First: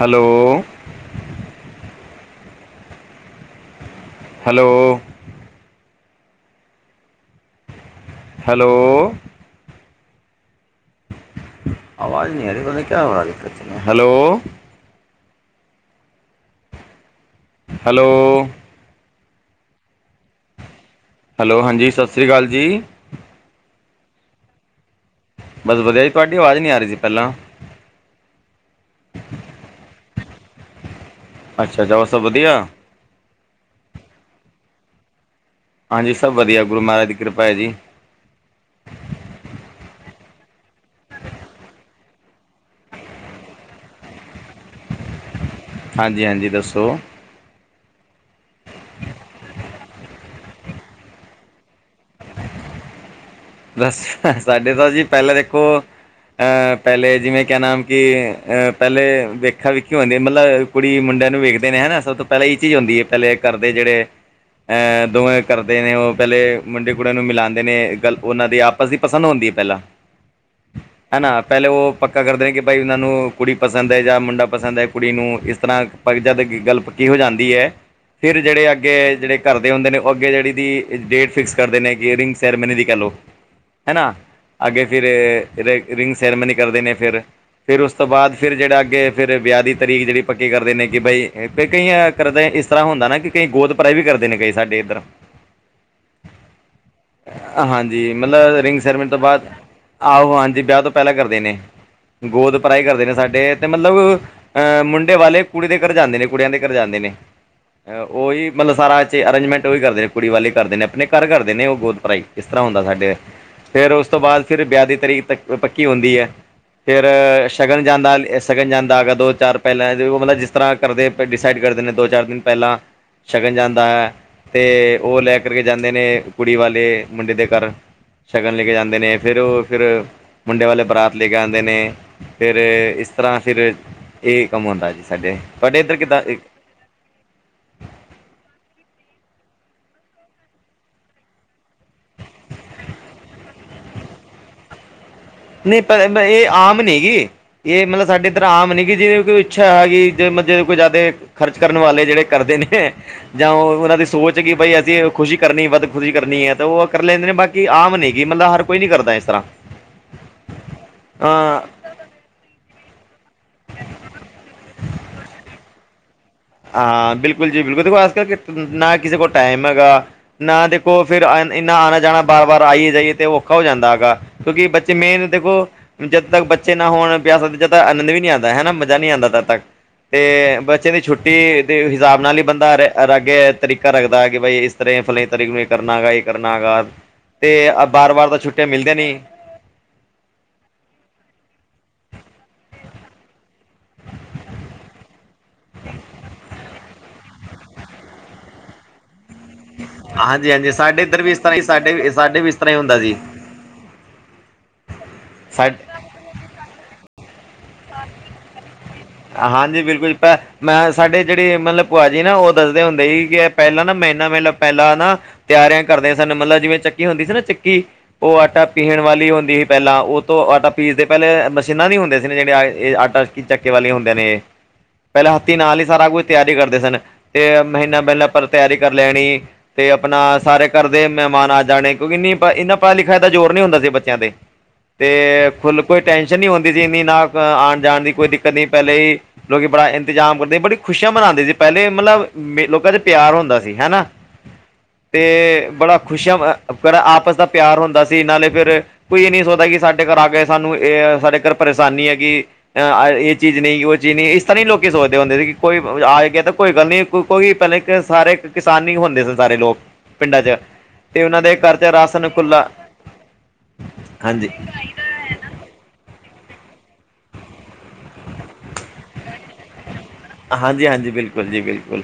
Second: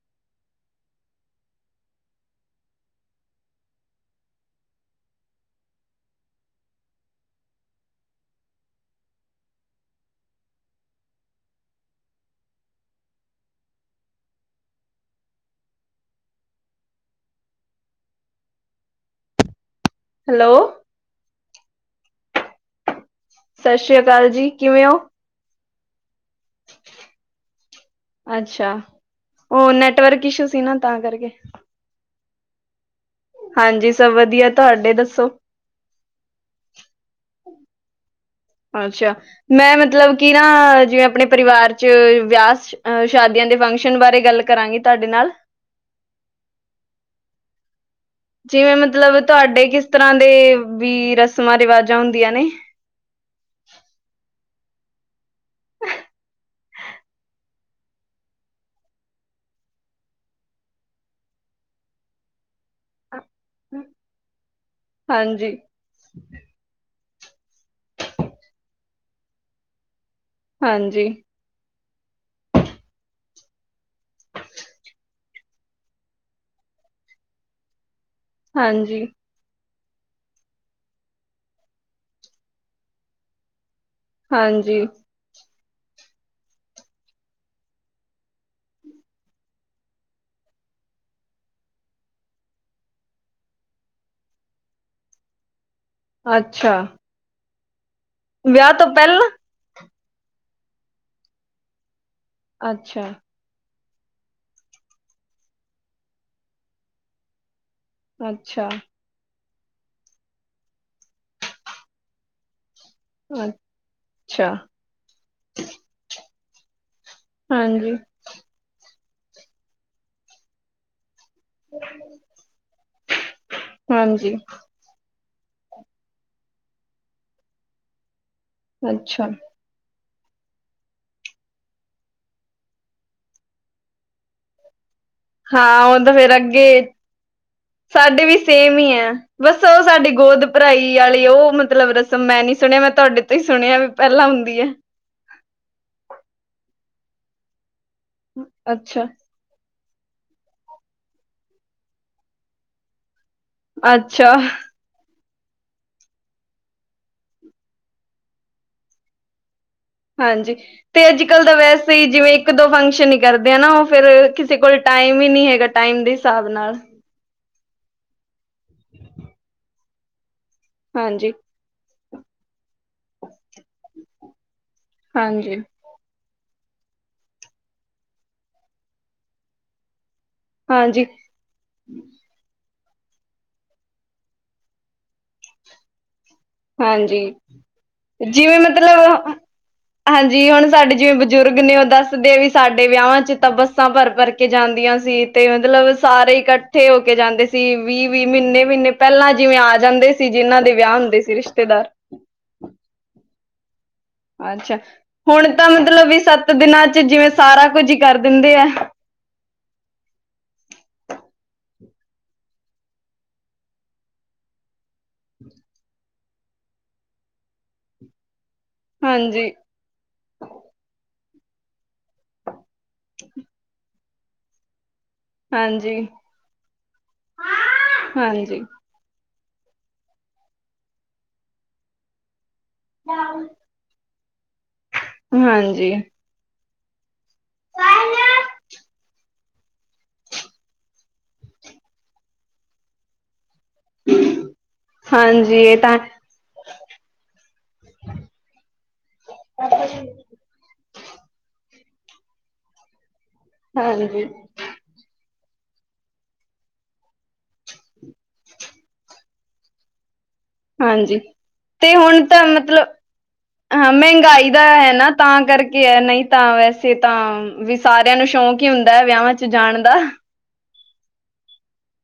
Hello hello hello ਆਵਾਜ਼ ਨਹੀਂ ਆ ਰਹੀ ਕਿਆ ਹੋ ਹੈਲੋ ਹੈਲੋ ਹੈਲੋ ਹੈਲੋ ਹਾਂਜੀ ਸਤਿ ਸ਼੍ਰੀ ਅਕਾਲ ਜੀ ਸਤਿ ਸ੍ਰੀ ਅਕਾਲ ਜੀ ਕਿਵੇਂ ਹੋ ਬਸ ਵਧੀਆ ਜੀ ਤੁਹਾਡੀ ਆਵਾਜ਼ ਨ ਨੀ ਆ ਰਹੀ ਸੀ ਪਹਿਲਾ। ਅੱਛਾ ਉਹ ਨੈਟਵਰਕ ਇਸ਼ੂ ਸੀ ਨਾ ਤਾਂ ਕਰਕੇ। ਅੱਛਾ ਹੋਰ ਸਭ ਵਧੀਆ। ਹਾਂਜੀ ਸਭ ਵਧੀਆ ਤੁਹਾਡੇ ਦੱਸੋ। ਹਾਂਜੀ ਸਭ ਵਧੀਆ ਗੁਰੂ ਮਹਾਰਾਜ ਦੀ ਕਿਰਪਾ ਹੈ ਜੀ। ਅੱਛਾ ਮੈਂ ਮਤਲਬ ਕਿ ਨਾ ਜਿਵੇਂ ਆਪਣੇ ਪਰਿਵਾਰ ਚ ਵਿਆਹ ਅਹ ਸ਼ਾਦੀਆਂ ਦੇ ਫੰਕਸ਼ਨ ਬਾਰੇ ਗੱਲ ਕਰਾਂਗੀ ਤੁਹਾਡੇ ਨਾਲ। ਹਾਂਜੀ-ਹਾਂਜੀ ਦੱਸੋ। ਜਿਵੇਂ ਮਤਲਬ ਤੁਹਾਡੇ ਕਿਸ ਤਰ੍ਹਾਂ ਦੇ ਵੀ ਰਸਮਾਂ ਰਿਵਾਜਾਂ ਹੁੰਦੀਆਂ ਨੇ। ਬਸ ਸਾਡੇ ਤਾਂ ਜੀ ਪਹਿਲਾਂ ਦੇਖੋ ਅਹ ਪਹਿਲੇ ਜਿਵੇਂ ਕਹਿ ਨਾਮ ਕਿ ਅ ਪਹਿਲੇ ਵੇਖਾ-ਵੇਖੀ ਹੁੰਦੀ ਮਤਲਬ ਕੁੜੀ ਮੁੰਡਿਆਂ ਨੂੰ ਵੇਖਦੇ ਨੇ ਹਨਾ ਸਭ ਤੋ ਪਹਿਲਾਂ ਇਹ ਚੀਜ਼ ਹੁੰਦੀ ਹੈ ਪਹਿਲੇ ਕਰਦੇ ਜਿਹੜੇ ਅ ਦੋਵੇਂ ਹਾਂਜੀ ਕਰਦੇ ਨੇ ਉਹ ਪਹਿਲੇ ਮੁੰਡੇ ਕੁੜਿਆਂ ਨੂੰ ਮਿਲਾਉਂਦੇ ਨੇ ਗੱਲ ਉਹਨਾਂ ਦੇ ਆਪਸ ਵਿੱ ਪਸੰਦ ਹੁੰਦੀ ਹੈ ਪਹਿਲਾਂ। ਹਾਂਜੀ ਹੈ ਨਾ ਪਹਿਲੇ ਉਹ ਪੱਕਾ ਕਰਦੇ ਕਿ ਭਾਈ ਉਹਨਾਂ ਨੂੰ ਕੁੜੀ ਪਸੰਦ ਹੈ ਜਾਂ ਮੁੰਡਾ ਪਸੰਦ ਹੈ ਕੁੜੀ ਨੂੰ ਇਸ ਤਰ੍ਹਾਂ [unintelligible] ਜਦ ਗੱਲ ਪੱਕੀ ਹੋ ਜਾਂਦੀ ਹੈ ਫਿਰ ਜਿਹੜੇ ਅੱਗੇ ਹਾਂਜੀ ਜਿਹੜੇ ਘਰਦੇ ਹੁੰਦੇ ਨੇ ਉਹ ਅੱਗੇ ਜਿਹੜੀ ਦੀ ਡੇਟ ਫਿਕਸ ਕਰਦੇ ਨੇ ਕਿ ਰਿੰਗ ਸੈਰੇਮਨੀ ਦੀ ਕਹਿ ਲੋ। ਹੈਨਾ ਹਾਂਜੀ ਅੱਗੇ ਫਿਰ ਰ ਰਿੰਗ ਸੈਰੇਮਨੀ ਕਰਦੇ ਨੇ ਫਿਰ। ਫਿਰ ਉਸ ਤੋਂ ਬਾਦ ਫਿਰ ਜਿਹੜਾ ਅੱਗੇ ਫਿਰ ਵਿਆਹ ਦੀ ਤਰੀਕ ਜਿਹੜੀ ਪੱਕੀ ਕਰਦੇ ਨੇ ਕਿ ਬਈ ਕਈਆਂ ਕਰਦੇ ਇਸ ਤਰ੍ਹਾਂ ਹੁੰਦਾ ਨਾ ਕਿ ਕਈ ਗੋਦਪਰਾਈ ਵੀ ਕਰਦੇ ਨੇ ਕਈ ਸਾਡੇ ਇੱਧਰ। ਅੱਛਾ ਹਾਂਜੀ ਮਤਲਬ ਵਿਆਹ ਰਿੰਗ ਸੈਰੇਮਨੀ ਤੋਂ ਪਹਿਲਾਂ ਬਾਦ ਆਹੋ ਹਾਂਜੀ ਵਿਆਹ ਤੋਂ ਪਹਿਲਾਂ ਕਰਦੇ ਨੇ, ਗੋਦ ਪਰਹੀ ਅੱਛਾ ਕਰਦੇ ਨੇ ਸਾਡੇ ਤੇ ਮਤਲਬ ਅਹ ਮੁੰਡੇ ਵਾਲੇ ਕੁੜੀ ਦੇ ਘਰ ਜਾਂਦੇ ਨੇ ਕੁੜੀਆਂ ਦੇ ਘਰ ਜਾਂਦੇ ਨੇ। ਉਹੀ ਅੱਛਾ ਮਤਲਬ ਸਾਰਾ ਅਰੇਂਜਮੈਂਟ ਉਹੀ ਕਰਦੇ ਨੇ ਕੁੜੀ ਵਾਲੇ ਕਰਦੇ ਨੇ ਆਪਣੇ ਘਰ ਕਰਦੇ ਨੇ ਉਹ ਗੋਦਪਰਾਈ। ਇਸ ਤਰ੍ਹਾਂ ਹੁੰਦਾ ਸਾਡੇ ਫਿਰ ਉਸ ਤੋਂ ਬਾਦ ਅੱਛਾ ਫਿਰ ਵਿਆਹ ਦੀ ਤਰੀਕ ਤ ਪੱਕੀ ਹੁੰਦੀ ਹੈ। ਫੇਰ ਸ਼ਗਨ ਹਾਂਜੀ ਜਾਂਦਾ ਸ਼ਗਨ ਜਾਂਦਾ ਆਗਾ ਦੋ-ਚਾਰ ਪਹਿਲਾਂ ਮਤਲਬ ਜਿਸ ਤਰ੍ਹਾਂ ਕਰਦੇ ਡਿਸਾਈਡ ਕਰਦੇ ਨੇ ਦੋ-ਚਾਰ ਦਿਨ ਪਹਿਲਾਂ ਸ਼ਗਨ ਜਾਂਦਾ ਹੈ ਹਾਂਜੀ ਤੇ ਉਹ ਲੈ ਕੇ ਕਰਕੇ ਜਾਂਦੇ ਨੇ ਕੁੜੀ ਵਾਲੇ ਮੁੰਡੇ ਦੇ ਘਰ। ਸ਼ਗਨ ਲੈ ਕੇ ਜਾਂਦੇ ਨੇ ਅੱਛਾ ਫਿਰ ਉਹ ਫਿਰ ਮੁੰਡੇ ਵਾਲੇ ਬਰਾਤ ਲੈ ਕੇ ਆਉਂਦੇ ਨੇ ਫਿਰ ਇਸ ਤਰ੍ਹਾਂ ਫਿਰ ਇਹ ਕੰਮ ਹੁੰਦਾ ਜੀ ਸਾਡੇ, ਤੁਹਾਡੇ ਹਾਂ ਇੱਧਰ ਉਹ ਕਿੱਦਾਂ [inaudible] ਸਾਡੇ ਵੀ ਸੇਮ ਹੀ ਹੈ। ਬਸ ਉਹ ਸਾਡੀ ਗੋਦ ਭਰਾਈ ਆਲੀ ਉਹ ਮਤਲਬ ਰਸਮ ਮੈਂ ਨੀ ਸੁਣਿਆ ਮੈਂ ਤੁਹਾਡੇ ਤੋਂ ਹੀ ਸੁਣਿਆ ਵੀ ਪਹਿਲਾਂ ਹੁੰਦੀ ਹੈ। ਨਹੀਂ ਇਹ ਆਮ ਨੀ ਗੀ, ਇਹ ਮਤਲਬ ਸਾਡੇ ਇੱਧਰ ਆਮ ਨੀ ਗੀ ਅੱਛਾ ਜਿਹਵੇਂ ਕੋ ਇੱਛਾ ਹੈ ਕਿ ਜੇਮ ਜੇ ਕੋਈ ਜਾਦੇ ਖਰਚ ਕਰਨ ਵਾਲੇ ਜਿਹੜੇ ਕਰਦੇ ਨੇ। ਜਾਂ ਉਹ ਉਹਨਾਂ ਦੀ ਅੱਛਾ ਸੋਚ ਕਿ ਬਈ ਅਸੀਂ ਖੁਸ਼ੀ ਕਰਨੀ ਵੱਧ ਖੁਸ਼ੀ ਕਰਨੀ ਹੈ ਤਾਂ ਉਹ ਕਰ ਲੈਂਦੇ ਨੇ ਬਾਕੀ ਆਮ ਨੇ ਗ ਮਤਲਬ ਹਰ ਕੋਈ ਨੀ ਕਰਦਾ ਇਸਰਾ। ਹਾਂਜੀ ਤੇ ਅੱਜ ਕੱਲ੍ਹ ਦਾ ਵੈਸ ਅਸੀਂ ਜਿਵੇਂ ਇੱਕ-ਦੋ ਫੰਕਸ਼ਨ ਹੀ ਕਰਦੇ ਹਾਂ ਨਾ ਉਹ ਫੇਰ ਕਿਸੇ ਕੋਲ ਟਾਈਮ ਹੀ ਨੀ ਹੈਗਾ। ਟਾਈਮ ਦੇ ਹਿਸਾਬ ਨਾਲ ਹਾਂ ਬਿਲਕੁਲ ਜੀ ਬਿਲਕੁਲ ਦੇਖੋ ਆਜ ਕੱਲ ਨਾ ਕਿਸੇ ਕੋ ਟਾਈਮ ਹੈਗਾ ਨਾ ਦੇਖੋ ਫਿਰ ਹਾਂਜੀ ਆ ਇੰਨਾ ਆਣਾ ਜਾਣਾ ਬਾਰ ਵਾਰ ਆਈਏ ਜਾਈਏ ਤੇ ਔਖਾ ਹੋ ਜਾਂਦਾ ਹੈਗਾ ਕਿਉਂਕਿ ਬੱਚੇ ਮੇਨ ਹਾਂਜੀ ਦੇਖੋ। ਜਦ ਤੱਕ ਬੱਚੇ ਨਾ ਹੋਣ ਪਿਆ ਸਕਦੇ ਜਦ ਤੱਕ ਆਨੰਦ ਵੀ ਨਹੀਂ ਆਉਂਦਾ ਹਨਾ ਮਜ਼ਾ ਨਹੀਂ ਆਂਦਾ ਤਦ ਤੱਕ ਤੇ ਬੱਚਿਆਂ ਦੀ ਹਾਂਜੀ ਛੁੱਟੀ ਤੇ ਦੇ ਹਿਸਾਬ ਨਾਲ ਹੀ ਬੰਦਾ ਅਗੇ ਤਰੀਕਾ ਰੱਖਦਾ ਕਿ ਬਾਈ ਇਸ ਤਰ੍ਹਾਂ ਫਲਾ ਤਰੀਕ ਨੂੰ ਇਹ ਕਰਨਾ ਹੈਗਾ ਬਈ ਕਰਨਾ ਹੈਗਾ ਹਾਂਜੀ ਤੇ ਬਾਰ ਬਾਰ ਤਾਂ ਜਿਵੇਂ ਛੁੱਟੀਆਂ ਮਿਲਦੀਆਂ ਨੀ। ਮਤਲਬ ਹਾਂਜੀ, ਹੁਣ ਸਾਡੇ ਜਿਵੇਂ ਬਜ਼ੁਰਗ ਨੇ ਉਹ ਦੱਸਦੇ ਵੀ ਸਾਡੇ ਵਿਆਹਵਾਂ ਚ ਤਾਂ ਬੱਸਾਂ ਭਰ ਭਰ ਕੇ ਜਾਂਦੀਆਂ ਸੀ। ਤੇ ਮਤਲਬ ਸਾਰੇ ਇਕੱਠੇ ਹੋ ਕੇ ਜਾਂਦੇ ਸੀ ਵੀਹ ਵੀਹ ਮਹੀਨੇ ਮਹੀਨੇ ਪਹਿਲਾਂ ਜਿਵੇਂ ਆ ਜਾਂਦੇ ਸੀ, ਜਿਨਾਂ ਦੇ ਵਿਆਹ ਹੁੰਦੇ ਸੀ ਤਾਂ ਹੀ ਰਿਸ਼ਤੇਦਾਰ ਸਾਡੇ ਵੀ ਸਾਡੇ ਵੀ ਇਸ ਤਰ੍ਹਾਂ ਹੀ ਹੁੰਦਾ ਸੀ। ਅੱਛਾ ਹੁਣ ਤਾਂ ਸਾ ਮਤਲਬ ਵੀ ਸੱਤ ਦਿਨਾਂ ਚ ਜਿਵੇਂ ਸਾਰਾ ਕੁੱਝ ਹੀ ਕਰ ਦਿੰਦੇ ਹੈ। ਹਾਂਜੀ ਬਿਲਕੁਲ ਪੈ ਮੈਂ ਸਾਡੇ ਜਿਹੜੇ ਮਤਲਬ ਭੂਆ ਜੀ ਨਾ ਉਹ ਦੱਸਦੇ ਹੁੰਦੇ ਸੀ ਕਿ ਪਹਿਲਾਂ ਨਾ ਬਈ ਮਹੀਨਾ ਮਹੀਨਾ ਪਹਿਲਾਂ ਨਾ ਤਿਆਰੀਆਂ ਕਰਦੇ ਸਨ, ਮਤਲਬ ਜਿਵੇਂ ਚੱਕੀ ਹੁੰਦੀ ਸੀ ਨਾ ਚੱਕੀ ਉਹ ਆਟਾ ਪੀਣ ਵਾਲੀ ਹਾਂਜੀ, ਹੁੰਦੀ ਸੀ ਪਹਿਲਾਂ ਉਹ ਤੋਂ ਆਟਾ ਪੀਸਦੇ ਪਹਿਲੇ ਮਸ਼ੀਨਾਂ ਨੀ ਹੁੰਦੇ ਸੀ ਜਿਹੜੇ ਇਹ ਆਟਾ ਹੁੰਦੇ ਨੇ ਇਹ। ਪਹਿਲਾਂ ਹੱਥੀ ਨਾਲ ਹੀ ਹਾਂਜੀ, ਸਾਰਾ ਕੁੱਝ ਤਿਆਰੀ ਕਰਦੇ ਸਨ ਤੇ ਮਹੀਨਾ ਮਹੀਨਾ ਪਹਿਲੇ ਪਰ ਹਾਂਜੀ। ਤਿਆਰੀ ਕਰ ਲੈਣੀ, ਤੇ ਆਪਣਾ ਸਾਰੇ ਘਰ ਦੇ ਮਹਿਮਾਨ ਆ ਜਾਣੇ, ਕਿਉਂਕਿ ਨੀ ਇਹਨਾ ਪੜਾਈ ਲਿਖਾਈ ਦਾ ਜ਼ੋਰ ਨੀ ਹੁੰਦਾ ਸੀ ਬੱਚਿਆਂ ਤੇ, ਤੇ ਫੁਲ ਹਾਂਜੀ, ਕੋਈ ਟੈਸ਼ਨ ਨਹੀਂ ਹੁੰਦੀ ਸੀ ਇੰਨੀ ਨਾ ਆਉਣ ਜਾਣ ਦੀ ਕੋਈ ਦਿੱਕਤ ਨਹੀਂ ਪਹਿਲੇ ਹੀ ਲੋਕੀ ਬੜਾ ਇੰਤਜ਼ਾਮ ਕਰਦੇ ਸੀ ਬੜੀ ਖੁਸ਼ੀਆਂ ਮਨਾਉਂਦੇ ਸੀ ਪਹਿਲੇ ਮਤਲਬ ਲੋਕਾਂ ਚ ਪਿਆਰ ਹੁੰਦਾ ਸੀ ਹਨਾ। ਹਾਂਜੀ ਅਤੇ ਇਹ ਬੜਾ ਤਾਂ ਖੁਸ਼ੀਆਂ ਬੜਾ ਆ ਆਪਸ ਦਾ ਪਿਆਰ ਹੁੰਦਾ ਸੀ ਨਾਲੈ ਫਿਰ ਕੋਈ ਨੀ ਸੋਚਦਾ ਕਿ ਸਾਡੇ ਘਰ ਆ ਗਏ ਸਾਨੂੰ ਇਹ ਆ ਸਾਡੇ ਘਰ ਪਰੇਸ਼ਾਨੀ ਹੈਗੀ ਅ ਆ ਇਹ ਚੀਜ਼ ਨਹੀਂ ਹੈਗੀ ਉਹ ਚੀਜ਼ ਹਾਂਜੀ, ਨਹੀਂ ਇਸ ਤਰ੍ਹਾਂ ਨਹੀਂ ਲੋਕੀ ਸੋਚਦੇ ਹੁੰਦੇ ਸੀ ਕਿ ਕੋਈ ਆ ਗਿਆ ਤਾਂ ਕੋਈ ਗੱਲ ਨਹੀਂ ਕੋਈ ਪਹਿਲ ਸਾਰੇ ਕਿਸਾਨੀ ਹੀ ਹੁੰਦੇ ਸੀ ਸਾਰੇ ਲੋਕ ਪਿੰਡਾਂ 'ਚ ਹਾਂਜੀ, ਤੇ ਉਹਨਾਂ ਦੇ ਘਰ 'ਚ ਤੇ ਹੁਣ ਰਾਸ਼ਨ ਤਾਂ ਖੁੱਲਾ ਮਤਲਬ ਹਾਂ ਮਹਿੰਗਾਈ ਹਾਂਜੀ ਦਾ ਹੈ ਨਾ ਤਾਂ ਕਰਕੇ ਹੈ ਨਹੀਂ ਤਾਂ ਵੈਸੇ ਤਾਂ ਵੀ ਸਾਰਿਆਂ ਨੂੰ ਸ਼ੌਂਕ ਹੀ ਹੁੰਦਾ ਹੈ, ਵਿਆਹਵਾਂ ਚ ਜਾਣ ਦਾ। ਹਾਂਜੀ ਹਾਂਜੀ ਬਿਲਕੁਲ ਜੀ ਬਿਲਕੁਲ,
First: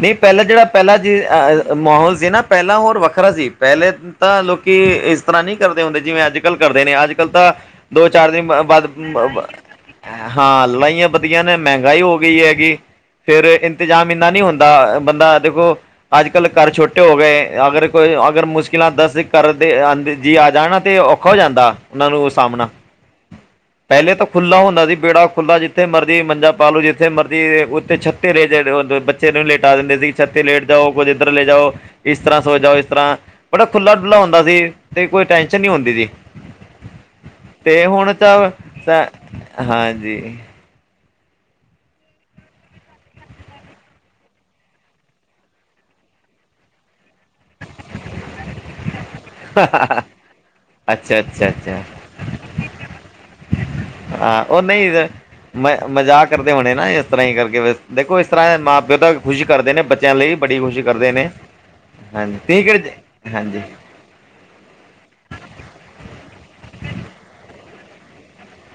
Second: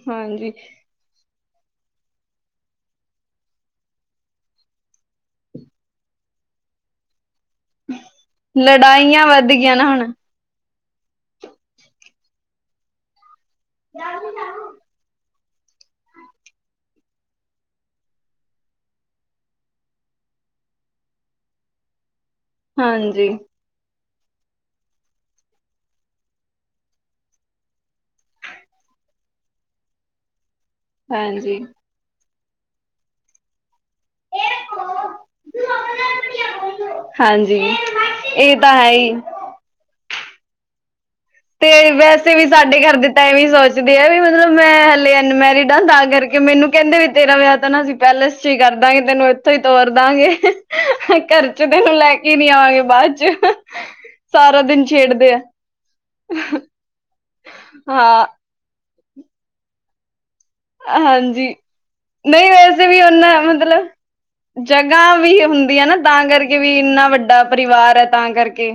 ਨਹੀਂ ਪਹਿਲਾਂ ਹਾਂਜੀ ਜਿਹੜਾ ਪਹਿਲਾਂ ਜੀ ਆਅ ਮਾਹੌਲ ਸੀ ਨਾ ਪਹਿਲਾਂ ਹੋਰ ਵੱਖਰਾ ਸੀ ਪਹਿਲੇ ਤਾਂ ਲੋਕੀ ਇਸ ਤਰ੍ਹਾਂ ਨਹੀਂ ਕਰਦੇ ਹੁੰਦੇ ਜਿਵੇਂ ਅੱਜ ਕੱਲ੍ਹ ਕਰਦੇ ਨੇ ਅੱਜ ਕੱਲ ਤਾਂ ਦੋ ਚਾਰ ਦਿਨ ਬਾ ਬਾਅਦ ਕਿਆ ਨਾ ਹੁਣ ਹਾਂ ਲੜਾਈਆਂ ਵਧੀਆ ਨੇ, ਮਹਿੰਗਾਈ ਹੋ ਗਈ ਹੈਗੀ ਫੇਰ ਇੰਤਜਾਮ ਇੰਨਾ ਨੀ ਹੁੰਦਾ ਬੰਦਾ ਦੇਖੋ ਅੱਜ ਕੱਲ੍ਹ ਘਰ ਛੋਟੇ ਹੋ ਗਏ ਅਗਰ ਕੋਈ ਅਗਰ ਮੁਸ਼ਕਿਲਾਂ ਦਸ ਘਰ ਦੇ ਅੰਦਰ ਜੀਅ ਆ ਜਾਨ ਤੇ ਉਹ ਹੋ ਜਾਂਦਾ ਅਹਮੋਂ ਸਾਹਮਣਾ ਹਾਂਜੀ। ਪਹਿਲੇ ਤਾਂ ਖੁੱਲਾ ਹੁੰਦਾ ਸੀ ਵਿਹੜਾ ਖੁੱਲ੍ਹਾ ਜਿੱਥੇ ਮਰਜ਼ੀ ਮੰਜਾ ਪਾ ਲਓ, ਜਿੱਥੇ ਮਰਜ਼ੀ ਉੱਥੇ ਛੱਤੇ ਲ ਬੱਚੇ ਨੂੰ ਲੇਟਾ ਦਿੰਦੇ ਸੀ। ਕੁਝ ਇਥੇ ਲੇਟ ਜਾਓ ਕੁਝ ਇਧਰ ਲੇ ਹਾਂਜੀ ਜਾਓ ਇਸ ਤਰ੍ਹਾਂ ਸੋ ਜਾਓ ਇਸ ਤਰ੍ਹਾਂ ਬੜਾ ਖੁੱਲਾ ਡੁੱਲਾ ਹੁੰਦਾ ਸੀ, ਤੇ ਕੋਈ ਟੈਨਸ਼ਨ ਨਹੀਂ ਹੁੰਦੀ ਸੀ। ਹਾਂਜੀ ਤੇ ਹੁਣ ਤਾਂ ਇਹ ਹੈ ਤਾ ਹੀ ਹਾਂਜੀ। ਤੇ ਵੈਸੇ ਵੀ ਸਾਡੇ ਘਰ ਦੇ ਤਾਂ ਐਵੇ ਸੋਚਦੇ ਆ ਵੀ ਮਤਲਬ ਮੈਂ ਹਲੇ ਅਨਮੈਰਿਡ ਆ ਤਾਂ ਕਰਕੇ ਮੈਨੂੰ ਕਹਿੰਦੇ ਵੀ ਤੇਰਾ ਵਿਆਹ ਤਾਂ ਨਾ ਅਸੀਂ ਪੈਲਿਸ ਚ ਹੀ ਕਰ ਦਾ ਗੇ ਤੈਨੂੰ ਇੱਥੋਂ ਹੀ ਤੋਰ ਦਾਂਗੇ, ਅੱਛਾ ਘਰ ਅੱਛਾ ਚ ਅੱਛਾ ਤੈਨੂੰ ਲੈ ਕੇ ਹੀ ਨੀ ਆਵਾਂਗੇ ਬਾਅਦ ਚ ਹਾਂ ਉਹ ਸਾਰਾ ਦਿਨ ਨਹੀਂ ਛੇੜਦੇ ਐ। ਮ ਮਜ਼ਾਕ ਕਰਦੇ ਹੋਣੇ ਨਾ ਇਸ ਤਰ੍ਹਾਂ ਹੀ ਕਰਕੇ ਦੇਖੋ ਹਾਂ ਇਸ ਤਰ੍ਹਾਂ ਮਾਂ ਪਿਓ ਤਾਂ ਖੁਸ਼ੀ ਕਰਦੇ ਨੇ ਬੱਚੇ ਲਈ ਬੜੀ ਖੁਸ਼ੀ ਕਰਦੇ ਨੇ, ਹਾਂਜੀ ਹਾਂਜੀ ਨਹੀਂ ਠੀਕ ਐ ਵੈਸੇ ਜੀ ਵੀ ਉਹਨਾਂ ਹਾਂਜੀ ਮਤਲਬ ਜਗ੍ਹਾ ਵੀ ਹੁੰਦੀ ਆਂ ਨਾ ਤਾਂ ਕਰਕੇ ਵੀ ਇੰਨਾ ਵੱਡਾ ਪਰਿਵਾਰ ਐ ਤਾਂ ਕਰਕੇ।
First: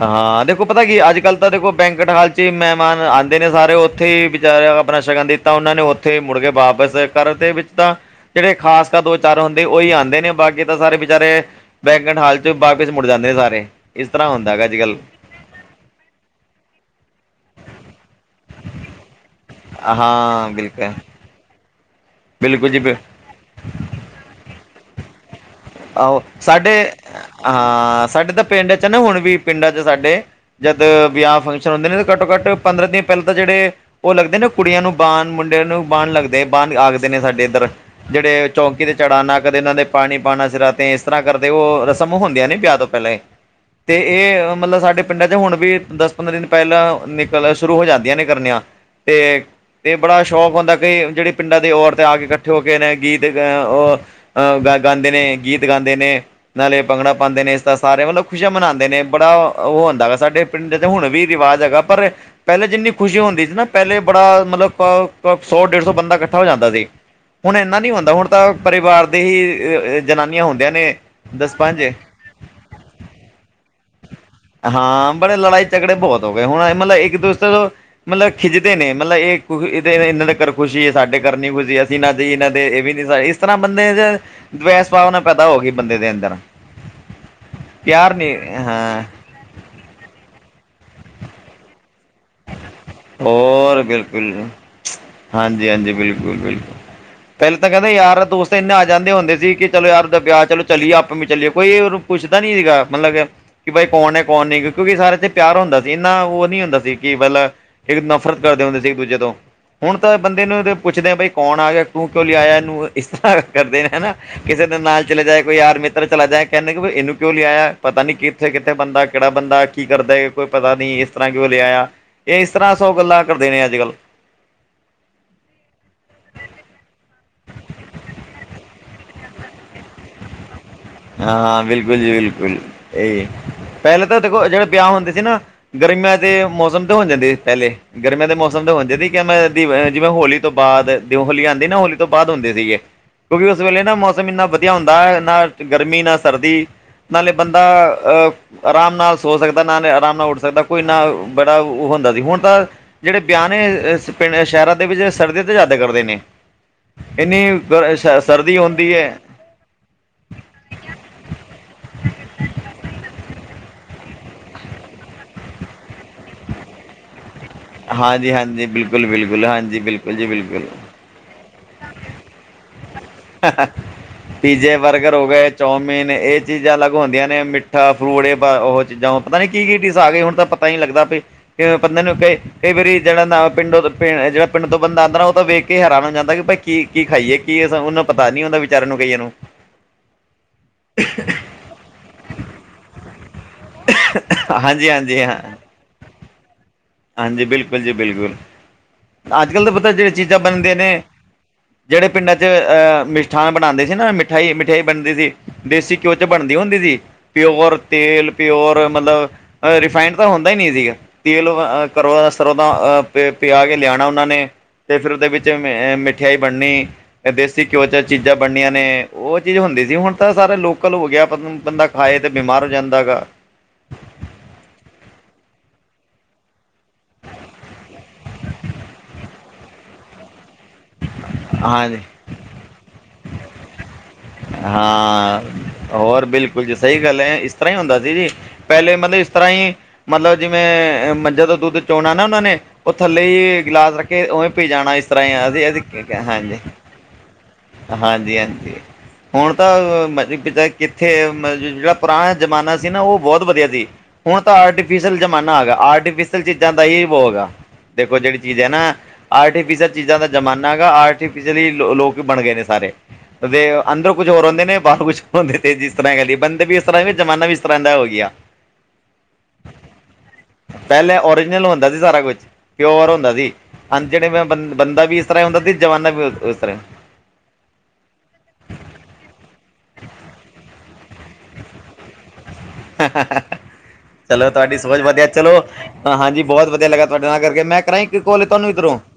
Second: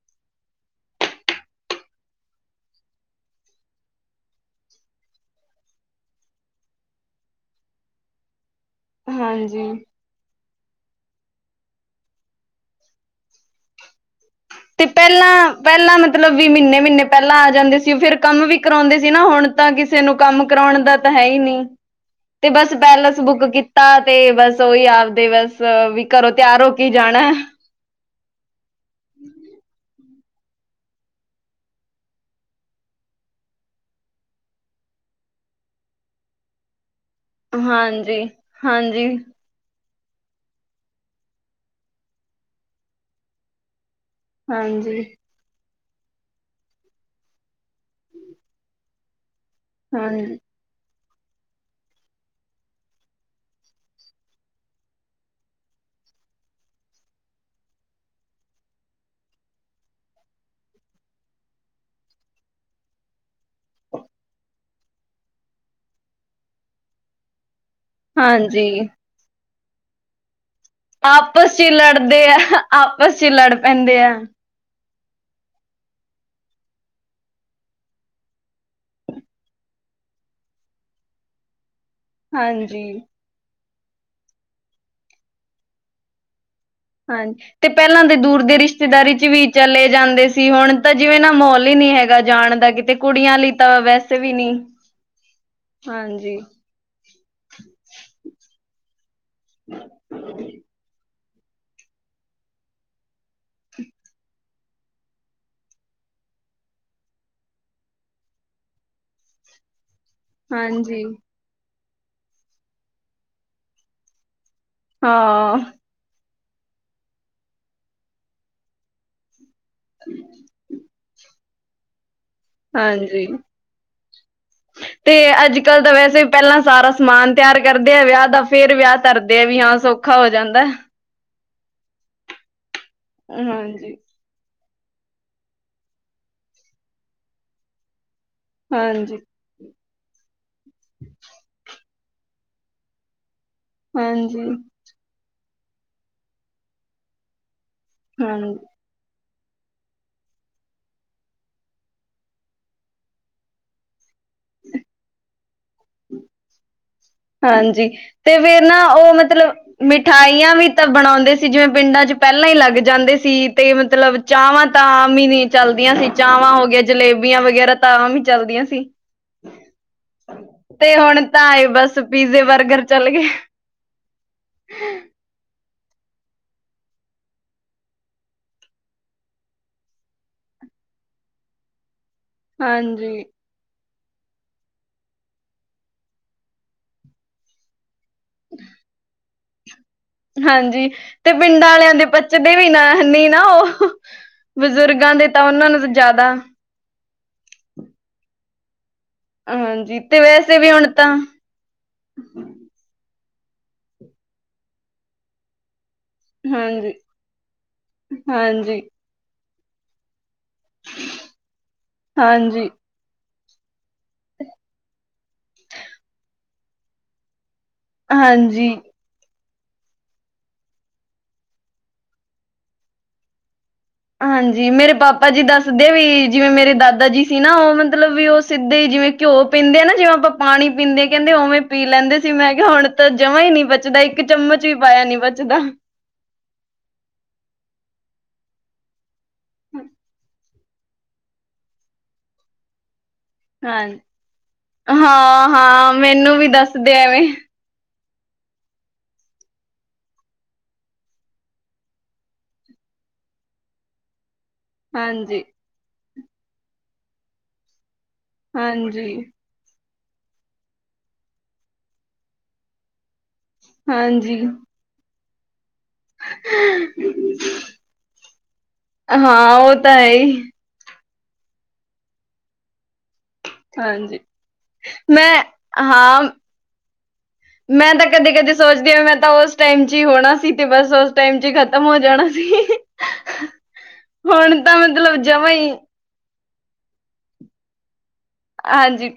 ਹਾਂ ਦੇਖੋ ਪਤਾ ਕੀ ਅੱਜ-ਕੱਲ੍ਹ ਤਾਂ ਦੇਖੋ ਬੈਂਕਟ ਹਾਲ ਚ ਹੀ ਮਹਿਮਾਨ ਆਦੇ ਨੇ ਸਾਰੇ, ਉੱਥੇ ਜਾ ਰਿਹਾ ਆਪਣਾ ਸ਼ਗਨ ਦਿਤਾ ਉਹਨਾਂ ਨੇ ਉੱਥੇ ਮੁੜ ਕੇ ਵਾਪਸ ਘਰ ਦੇ ਵਿੱਚ ਤਾਂ ਜਿਹੜੇ ਖਾਸ ਦੋ ਚਾਰ ਹੁੰਦੇ ਹਾਂਜੀ ਉਹੀ ਆਦੇ ਨੇ ਬਾਗੇ ਤਾਂ ਸਾਰੇ ਬਚਾਰੇ ਬੈਂਕਟ ਹਾਲ ਚ ਬਾਗ ਚ ਮੁੜ ਜਾਂਦੇ ਨੇ, ਸਾਰੇ ਇਸ ਤਰ੍ਹਾਂ ਹੁੰਦ ਤੇ ਪਹਿਲਾਂ-ਪਹਿਲਾਂ ਮਤਲਬ ਵੀ ਮੀਨੇ ਮੀਨੇ ਪਹਿਲਾਂ ਆ ਜਾਂਦੇ ਸੀ ਉਹ ਫੇਰ ਕੰਮ ਵੀ ਕਰਾਦੇ ਸੀ ਨਾ ਹੁਣ ਤਾਂ ਕਿਸੇ ਨੂੰ ਕੰਮ ਹਾਂ ਕਰਾਣ ਬਿਲਕੁਲ ਦਾ ਤਾਂ ਹੈ ਹੀ ਨੀ ਤੇ ਬਿਲਕੁਲ ਬਸ ਜੀ ਬਿਲ- ਪਹਿਲਾਂ ਬੁੱਕ ਕੀਤਾ ਤੇ ਬਸ ਓਹੀ ਆਪਦੇ ਬਸ ਵੀ ਆਹੋ ਘਰੋਂ ਤਿਆਰ ਹੋ ਸਾਡੇ ਕੇ ਜਾਣਾ। ਹਾਂ ਸਾਡੇ ਤਾਂ ਪਿੰਡ ਚ ਨਾ ਹੁਣ ਵੀ ਪਿੰਡਾਂ ਚ ਸਾਡੇ ਜਦ ਵਿਆਹ ਫੰਕਸ਼ਨ ਹੁੰਦੇ ਨੇ ਘੱਟੋ-ਘੱਟ ਪੰਦਰਾਂ ਦਿਨ ਪਹਿਲਾਂ ਤਾਂ ਜਿਹੜੇ ਉਹ ਲੱਗਦੇ ਨਾ ਕੁੜੀਆਂ ਨੂੰ ਬਾਣ ਮੁੰਡਿਆਂ ਨੂੰ ਬਾਣ ਲੱਗਦੇ ਬਾਣ ਆਖ ਨੇ ਸਾਡੇ ਇੱਧਰ, ਹਾਂਜੀ ਜਿਹੜੇ ਚੌਕੀ ਤੇ ਹਾਂਜੀ ਚੜਾਨਾ ਕਦੇ ਇਹਨਾਂ ਦੇ ਪਾਣੀ ਪਾਣਾ ਸਿਰਾ ਤੇ ਇਸ ਤਰ੍ਹਾਂ ਕਰਦੇ ਉਹ ਰਸਮ ਹੁੰਦੀਆਂ ਨੇ ਵਿਆਹ ਤੋਂ ਪਹਿਲਾਂ ਈ, ਤੇ ਇਹ ਮਤਲਬ ਹਾਂਜੀ ਸਾਡੇ ਪਿੰਡਾਂ ਚ ਹੁਣ ਵੀ ਦਸ ਪੰਦਰਾਂ ਦਿਨ ਪਹਿਲਾਂ ਨਿਕਲ ਸ਼ੁਰੂ ਹੋ ਜਾਂਦੀਆਂ ਨੇ ਕਰਨੀਆਂ ਤੇ ਤੇ ਬੜਾ ਹਾਂਜੀ ਸ਼ੌਕ ਹੁੰਦਾ ਕਈ ਜਿਹੜੇ ਪਿੰਡਾਂ ਦੇ ਔਰਤ ਆ ਕੇ ਇਕੱਠੇ ਹੋ ਕੇ ਨੇ ਗੀਤ ਅਹ ਉਹ ਅਹ ਗਾਂਦੇ ਨੇ, ਗੀਤ ਗਾਦੇ ਨੇ, ਨਾਲੇ ਭੰਗੜਾ ਪਾਦੇ ਨੇ ਇਸਦਾ ਸਾਰੇ ਮਤਲਬ ਖੁਸ਼ੀਆਂ ਮਨਾਦੇ ਨੇ ਬੜਾ ਉਹ ਹੁੰਦਾ ਗਾ ਸਾਡੇ ਪਿੰਡ ਤਾ ਹੁਣ ਵੀ ਰਿਵਾਜ਼ ਹੈਗਾ ਪਰ ਪਹਿਲੇ ਜਿੰਨੀ ਖੁਸ਼ੀ ਹੁੰਦੀ ਸੀ ਨਾ ਪਹਿਲੇ ਬੜਾ ਮਤਲਬ ਸੌ ਡੇਢ ਸੌ ਬੰਦਾ ਇਕੱਠਾ ਹੋ ਜਾਂਦਾ ਸੀ। ਹੁਣ ਇਨਾ ਨੀ ਹੁੰਦਾ ਹੁਣ ਤਾਂ ਹਾਂਜੀ ਪਰਿਵਾਰ ਦੇ ਹੀ ਜਨਾਨੀਆਂ ਹੁੰਦਿਆਂ ਨੇ, ਦਸ ਆਪਸ ਚ ਪੰਜ ਲੜਦੇ ਆ ਆਪਸ ਚ ਲੜ ਪੈਂਦੇ ਐ। ਹਾਂ ਬੜੇ ਲੜਾਈ ਝਗੜੇ ਬਹੁਤ ਹੋ ਗਏ ਹੁਣ ਮਤਲਬ ਇੱਕ ਦੂਸਰੇ ਤੋਂ ਮਤਲਬ ਖਿੱਚਦੇ ਨੇ ਮਤਲਬ ਇਹ ਇਹਦੇ ਇਹਨਾਂ ਦੇ ਘਰ ਖੁਸ਼ੀ ਐ ਸਾਡੇ ਘਰ ਨੀ ਖੁਸ਼ੀ ਜੀਨਾ ਜੀ ਇਹਨਾਂ ਦੇ ਇਹ ਵੀ ਹਾਂਜੀ ਨੀ ਇਸ ਤਰ੍ਹਾਂ ਬੰਦੇ ਦੇ ਦਵੈਸ ਭਾਵਨਾ ਪੈਦਾ ਹੋ ਗਈ ਬੰਦੇ ਦੇ ਅੰਦਰ ਹਾਂਜੀ ਤੇ ਪਹਿਲਾਂ ਪਿਆਰ ਦੇ ਨੀ ਦੂਰ ਦੇ ਹਾਂ ਰਿਸ਼ਤੇਦਾਰੀ ਚ ਵੀ ਚਲੇ ਜਾਂਦੇ ਸੀ ਹੁਣ ਤਾਂ ਜਿਵੇਂ ਨਾ ਮਾਹੌਲ ਹੀ ਨੀ ਹੈਗਾ ਜਾਣ ਦਾ ਕਿਤੇ ਕੁੜੀਆਂ ਲਈ ਤਾਂ ਹੋਰ ਵੈਸੇ ਬਿਲਕੁਲ, ਵੀ ਨਹੀਂ ਹਾਂਜੀ-ਹਾਂਜੀ ਹਾਂਜੀ, ਬਿਲਕੁਲ-ਬਿਲਕੁਲ ਪਹਿਲੇ ਤਾਂ ਕਹਿੰਦੇ ਯਾਰ ਦੋਸਤ ਇੰਨੇ ਆ ਜਾਂਦੇ ਹੁੰਦੇ ਸੀ ਕਿ ਚਲੋ ਯਾਰ ਵਿਆਹ ਚਲੋ ਚਲੀਏ ਚੱਲੀਏ ਕੋਈ ਪੁੱਛਦਾ ਨੀ ਸੀਗਾ ਮਤਲਬ ਕਿ ਬਾਈ ਕੌਣ ਐ ਕੌਣ ਨਹੀਂ ਕਿਉਂਕਿ ਸਾਰੇ ਤੇ ਪਿਆਰ ਹੁੰਦਾ ਸੀ ਨਾ ਉਹ ਨੀ ਹੁੰਦਾ ਸੀ। ਕਿ ਮਤਲਬ ਇੱਕ ਨਫ਼ਰਤ ਕਰਦੇ ਹੁੰਦੇ ਸੀ ਇੱਕ ਦੂਜੇ ਤੋਂ ਹੁਣ ਤਾਂ ਬੰਦੇ ਨੂੰ ਹਾਂਜੀ, ਪੁੱਛਦੇ ਆ ਬਈ ਕੌਣ ਆ ਗਿਆ ਤੂੰ ਕਿਉਂ ਲਿਆਇਆ ਇਹਨੂੰ ਇਸ ਤਰ੍ਹਾਂ ਕਰਦੇ ਨੇ ਹਨਾ ਕਿਸੇ ਦੇ ਨਾਲ ਚਲੇ ਜਾਏ ਕੋਈ ਹਾਂ, ਯਾਰ ਮ ਚਲਾ ਜਾਏ ਕਹਿੰਦੇ ਕਿ ਵੀ ਇਹਨੂੰ ਕਿਉਂ ਲਿਆਇ ਪਤਾ ਕਿੱਥੇ ਕਿੱਥੇ ਬੰਦਾ ਕਿਹੜਾ ਬੰਦਾ ਕੀ ਕਰਦਾ ਕੋਈ ਪਤਾ ਨਹੀਂ ਇਸ ਤਰ੍ਹਾਂ ਕਿਓ ਲਿਆਇਆ ਇਹ ਇਸ ਤਰ੍ਹਾਂ ਸੋ ਗੱਲਾਂ ਹਾਂਜੀ। ਕਰਦੇ ਨੇ ਅੱਜ-ਕੱਲ੍ਹ [inaudible] ਤੇ ਅੱਜ-ਕੱਲ ਤਾਂ ਵੈਸੇ ਵੀ ਪਹਿਲਾਂ ਸਾਰਾ ਸਮਾਨ ਤਿਆਰ ਕਰਦੇ ਆ ਵਿਆਹ ਦਾ ਫੇਰ ਵਿਆਹ ਧਰਦੇ ਆ ਵੀ ਹਾਂ ਸ ਔਖਾ ਹੋ ਜਾਂਦਾ ਹਾਂ ਹਾਂ ਬਿਲਕੁਲ ਜੀ ਬਿਲਕੁਲ ਇਹੀ ਹਾਂਜੀ, ਪਹਿਲੇ ਤਾਂ ਦੇਖ ਜਿਹੜੇ ਵਿਆਹ ਹੁੰਦੇ ਸੀ ਨਾ ਗਰਮੀਆਂ ਦੇ ਮੌਸਮ ਤੇ ਹੋਣ ਜਾਂਦੇ ਸੀ ਪਹਿਲੇ ਗਰਮੀਆਂ ਦੇ ਮੌਸਮ ਹੁੰਦੇ ਸੀ ਹਾਂਜੀ, ਕਿ ਮੈਂ ਦੀ ਜਿਵੇਂ ਹੋਲੀ ਤੋਂ ਬਾਅਦ ਹੋਲੀ ਆਉਂਦੀ ਨਾ ਹੋਲੀ ਤੋਂ ਬਾਅਦ ਹੁੰਦੇ ਸੀਗੇ ਕਿਉਂਕਿ ਉਸ ਵੇਲੇ ਨਾ ਮੌਸਮ ਇੰਨਾ ਹਾਂਜੀ, ਵਧੀਆ ਹੁੰਦਾ ਹੈ ਨਾ ਗਰਮੀ ਨਾ ਸਰਦੀ ਨਾਲੇ ਬੰਦਾ ਹਾਂ, ਅਹ ਆਰਾਮ ਨਾਲ ਸੋ ਸਕਦਾ ਨਾ ਆਰਾਮ ਨਾਲ ਉੱਠ ਸਕਦਾ ਕੋਈ ਨਾ ਬੜਾ ਉਹ ਹੁੰਦਾ ਸੀ ਹੁਣ ਤਾਂ ਜਿਹੜ [unintelligible] ਨੇ ਪਿੰ ਸ਼ਹਿਰਾਂ ਦੇ ਵਿੱਚ [unintelligible] ਕਰਦੇ ਨੇ ਇੰਨੀ ਹਾਂਜੀ ਗਰ- ਸ- ਤੇ ਸਰਦੀ ਫੇਰ ਨਾ ਹੁੰਦੀ ਹੈ ਉਹ ਮਤਲਬ ਮਿਠਾਈਆਂ ਵੀ ਤਾਂ ਬਣਾਉਂਦੇ ਸੀ ਜਿਵੇਂ ਪਿੰਡਾਂ ਚ ਪਹਿਲਾਂ ਹੀ ਲੱਗ ਜਾਂਦੇ ਸੀ ਤੇ ਮਤਲਬ ਚਾਵਾਂ ਤਾਂ ਆਮ ਹੀ ਨੀ ਚਲਦੀਆਂ ਸੀ ਚਾਵਾਂ ਹੋਗ ਜਲੇਬੀਆਂ ਵਗੈਰਾ ਤਾਂ ਓਵੀ ਹਾਂਜੀ ਚਲਦੀਆਂ ਹਾਂਜੀ ਸੀ ਬਿਲਕੁਲ ਬਿਲਕੁਲ ਹਾਂਜੀ ਬਿਲਕੁਲ ਜੀ ਬਿਲਕੁਲ ਤੇ ਹੁਣ ਤਾਂ ਏ ਬਸ ਪੀਜ਼ੇ ਬਰਗਰ ਚੱਲ ਗਏ ਪੀਜ਼ੇ ਬਰਗਰ ਹੋ ਗਏ ਚੌਮਿਨ ਇਹ ਚੀਜ਼ਾਂ ਅਲੱਗ ਹੁੰਦੀਆਂ ਨੇ ਮਿੱਠਾ ਫਰੂਟ ਇਹ ਉਹ ਚੀਜ਼ਾਂ ਹ ਪਤਾ ਨੀ ਕੀ ਕੀ ਚੀਜ਼ ਆ ਗਈ ਹੁਣ ਤਾਂ ਪਤਾਂ ਹੀ ਲੱਗਦਾ ਵੀ ਕਿ ਬੰਦੇ ਨੂੰ ਕ ਕਈ ਵਾਰੀ [unintelligible] ਦਾ ਹਾਂਜੀ। ਆਪ ਪਿੰਡੋ ਜਿਹੜਾ ਪਿੰਡ ਤੋਂ ਬੰਦਾ ਆਉਂਦਾ ਉਹ ਤਾਂ ਵੇਖ ਕੇ ਹੈਰਾਨ ਹੋ ਜਾਂਦਾ ਕਿ ਭਾਈ ਕੀ ਕੀ ਖਾਈਏ ਕੀ ਅ ਉਹਨੂੰ ਪਤਾ ਨੀ ਹੁੰਦਾ ਵਿਚਾਰਿਆਂ ਨੂੰ ਕਈਆਂ ਨੂੰ ਹਾਂਜੀ ਤੇ ਪਿੰਡਾਂ ਵਾਲਿਆਂ ਦੇ ਪੱਚਦੇ ਵੀ ਨਾ ਨ ਨਾ ਉਹ ਹਾਂਜੀ ਬਜ਼ੁਰਗਾਂ ਹਾਂਜੀ ਦੇ ਹਾਂ ਤਾਂ ਉਹਨਾਂ ਨੂੰ ਜ਼ਿਆਦਾ। ਹਾਂਜੀ ਬਿਲਕੁਲ ਜੀ ਬਿਲਕੁਲ। ਅੱਜ ਕੱਲ੍ਹ ਤਾਂ ਪਤਾ ਹਾਂਜੀ ਜਿਹੜੇ ਤੇ ਚੀਜ਼ਾਂ ਵੈਸੇ ਵੀ ਬਣਦੇ ਹੁਣ ਨੇ ਤਾਂ ਜਿਹੜੇ ਪਿੰਡਾਂ ਚ ਮਿਸ਼ਠਾਨ ਬਣਾਉਂਦੇ ਸੀ ਨਾ ਮਿਠਾਈ, ਮਿਠਾਈ ਬਣਦੀ ਸੀ। ਦੇਸੀ ਘਿਓ ਚ ਬਣਦੀ ਹੁੰਦੀ ਹਾਂਜੀ ਸੀ ਪਿਓਰ ਤੇਲ ਹਾਂਜੀ ਪਿਓਰ ਮਤਲਬ ਰਿਫਾਇੰਡ ਤਾਂ ਹੁੰਦਾ ਹੀ ਨਹੀਂ ਸੀਗਾ ਤੇਲ ਘਰੋ ਦਾ ਸਰੋਂ ਦਾ ਹਾਂਜੀ ਪਿਆ ਕੇ ਲਿਆਣਾ। ਉਹਨਾਂ ਨੇ ਤੇ ਫਿਰ ਉਹਦੇ ਵਿੱਚ ਮਿਠਿਆਈ ਬਣਨੀ। ਇਹ ਦੇਸੀ ਘਿਓ 'ਚ ਚੀਜ਼ਾਂ ਬਣਨੀਆਂ ਹਾਂਜੀ ਨੇ। ਉਹ ਚੀਜ਼ ਹੁੰਦੀ ਸੀ ਹੁਣ ਤਾਂ ਸਾਰੇ ਲੋਕਲ ਹੋ ਗਿਆ ਬੰਦਾ ਖਾਏ ਤਾਂ ਬਿਮਾਰ ਹੋ ਜਾਂਦਾ ਗਾ। ਹਾਂਜੀ ਮੇਰੇ ਪਾਪਾ ਜੀ ਦੱਸਦੇ ਵੀ ਜਿਵੇਂ ਮੇਰੇ ਦਾਦਾ ਜੀ ਸੀ ਨਾ ਉਹ ਮਤਲਬ ਵੀ ਉਹ ਸਿੱਧੇ ਜਿਵੇਂ! ਘਿਓ ਪੀਂਦੇ ਆ ਨਾ ਜਿਵੇਂ ਆਪਾਂ ਪਾਣੀ ਪੀਂਦੇ ਕਹਿੰਦੇ ਉਵੇਂ ਪੀ ਹਾਂਜੀ ਲੈਂਦੇ ਸੀ ਮੈਂ ਕਿਹਾ ਹੁਣ ਤਾਂ ਜਮ੍ਹਾਂ ਹੀ ਨਹੀਂ ਪਚਦਾ। ਹਾਂ ਹੋਰ ਬਿਲਕੁਲ ਜੀ ਸਹੀ ਗੱਲ ਹੈ ਇਸ ਤਰ੍ਹਾਂ ਹੀ ਹੁੰਦਾ ਸੀ ਜੀ ਪਹਿਲੇ ਮਤਲਬ ਇਸ ਤਰ੍ਹਾਂ ਹੀ ਮਤਲਬ ਜਿਵੇਂ ਮੱਝਾਂ ਤੋਂ ਦੁੱਧ ਚੋਣਾ ਨਾ ਉਹਨਾਂ ਨੇ ਉਹ ਥੱਲੇ ਹੀ ਹਾਂ ਗਿਲਾਸ ਰੱਖ ਕੇ ਉਵੇਂ ਪੀ ਜਾਣਾ ਇਸ ਤਰ੍ਹਾਂ ਹੀ ਹਾਂ ਅਸੀ ਹਾਂ ਇਹ ਮੈਨੂੰ ਵੀ ਹਾਂਜੀ ਦੱਸਦੇ ਐਵੇਂ ਹਾਂਜੀ ਹਾਂਜੀ। ਹੁਣ ਤਾਂ ਕਿੱਥੇ ਜਿਹੜਾ ਪੁਰਾਣਾ ਜ਼ਮਾਨਾ ਸੀ ਨਾ ਉਹ ਬਹੁਤ ਵਧੀਆ ਸੀ। ਹੁਣ ਤਾਂ ਆਰਟੀਫਿਸ਼ਅਲ ਹਾਂਜੀ ਜ਼ਮਾਨਾ ਆ ਗਿਆ ਆਰਟੀਫਿਸ਼ਅਲ ਚੀਜ਼ਾਂ ਦਾ ਹੀ ਵੋ ਹੈਗਾ ਦੇਖੋ ਜਿਹੜੀ ਚੀਜ਼ ਹੈ ਨਾ ਹਾਂਜੀ ਆਰਟੀਫਿਸ਼ਅਲ ਚੀਜ਼ਾਂ ਦਾ ਜ਼ਮਾਨਾ ਹੈਗਾ ਆਰਟੀਫਿਸ਼ਲੀ ਲੋਕ ਬਣ ਗਏ ਨੇ ਸਾਰੇ। ਅੰਦਰੋਂ ਕੁਝ ਹਾਂਜੀ, ਹੋਰ ਹੁੰਦੇ ਨੇ ਬਾਹਰ ਕੁਛ ਹੋਰ ਹੁੰਦੇ ਨੇ। ਤੇ ਜਿਸ ਤਰ੍ਹਾਂ ਕਹਿ ਲਈਏ ਬੰਦੇ ਵੀ ਇਸ ਤਰ੍ਹਾਂ ਜ਼ਮਾਨਾ ਵੀ ਇਸ ਤਰ੍ਹਾਂ ਦਾ ਹੋ ਗਿਆ। ਹਾਂ ਉਹ ਤਾਂ ਹੈ ਹੀ, ਪਹਿਲੇ ਓਰੀਜਨਲ ਹੁੰਦਾ ਸੀ ਸਾਰਾ ਕੁਛ ਪਿਓਰ ਹੁੰਦਾ ਸੀ। ਹ ਹਾਂਜੀ ਜਣੇ ਬੰਦਾ ਵੀ ਇਸ ਤਰ੍ਹਾਂ ਮੈਂ ਹੀ ਹੁੰਦਾ ਤੇ ਜਵਾਨਾ ਹਾਂ ਵੀ ਇਸ ਤਰ੍ਹਾਂ ਮੈਂ ਤਾਂ ਕਦੇ ਕਦੇ ਸੋਚਦੀ ਮੈਂ ਤਾਂ ਉਸ ਟਾਈਮ ਚ ਹੋਣਾ ਸੀ ਤੇ ਬਸ ਉਸ ਟਾਈਮ ਚ ਹੀ ਖ਼। ਤਮ ਹੋ ਜਾਣਾ ਸੀ। ਚਲੋ ਹੁਣ ਤਾਂ ਤੁਹਾਡੀ ਸੋਚ ਮਤਲਬ ਵਧੀਆ ਜਮਾ ਚਲੋ। ਹੀ ਹਾਂ ਹਾਂਜੀ ਬਹੁਤ ਵਧੀਆ ਲੱਗਾ ਤੁਹਾਡੇ ਨਾਲ ਕਰਕੇ ਮੈਂ ਕਰਾਂ [unintelligible] ਤੁਹਾਨੂੰ ਇੱਧਰੋਂ ਹਾਂਜੀ,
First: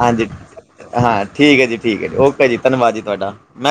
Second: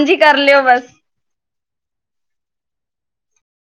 ਹਾਂਜੀ ਕਰ ਲਿਓ ਬਸ। ਹਾਂ। ਠੀਕ ਹੈ ਜੀ ਠੀਕ ਹੈ ਜੀ ਓਕੇ ਜੀ ਧੰਨਵਾਦ ਜੀ ਤੁਹਾਡਾ' ਮੈਂ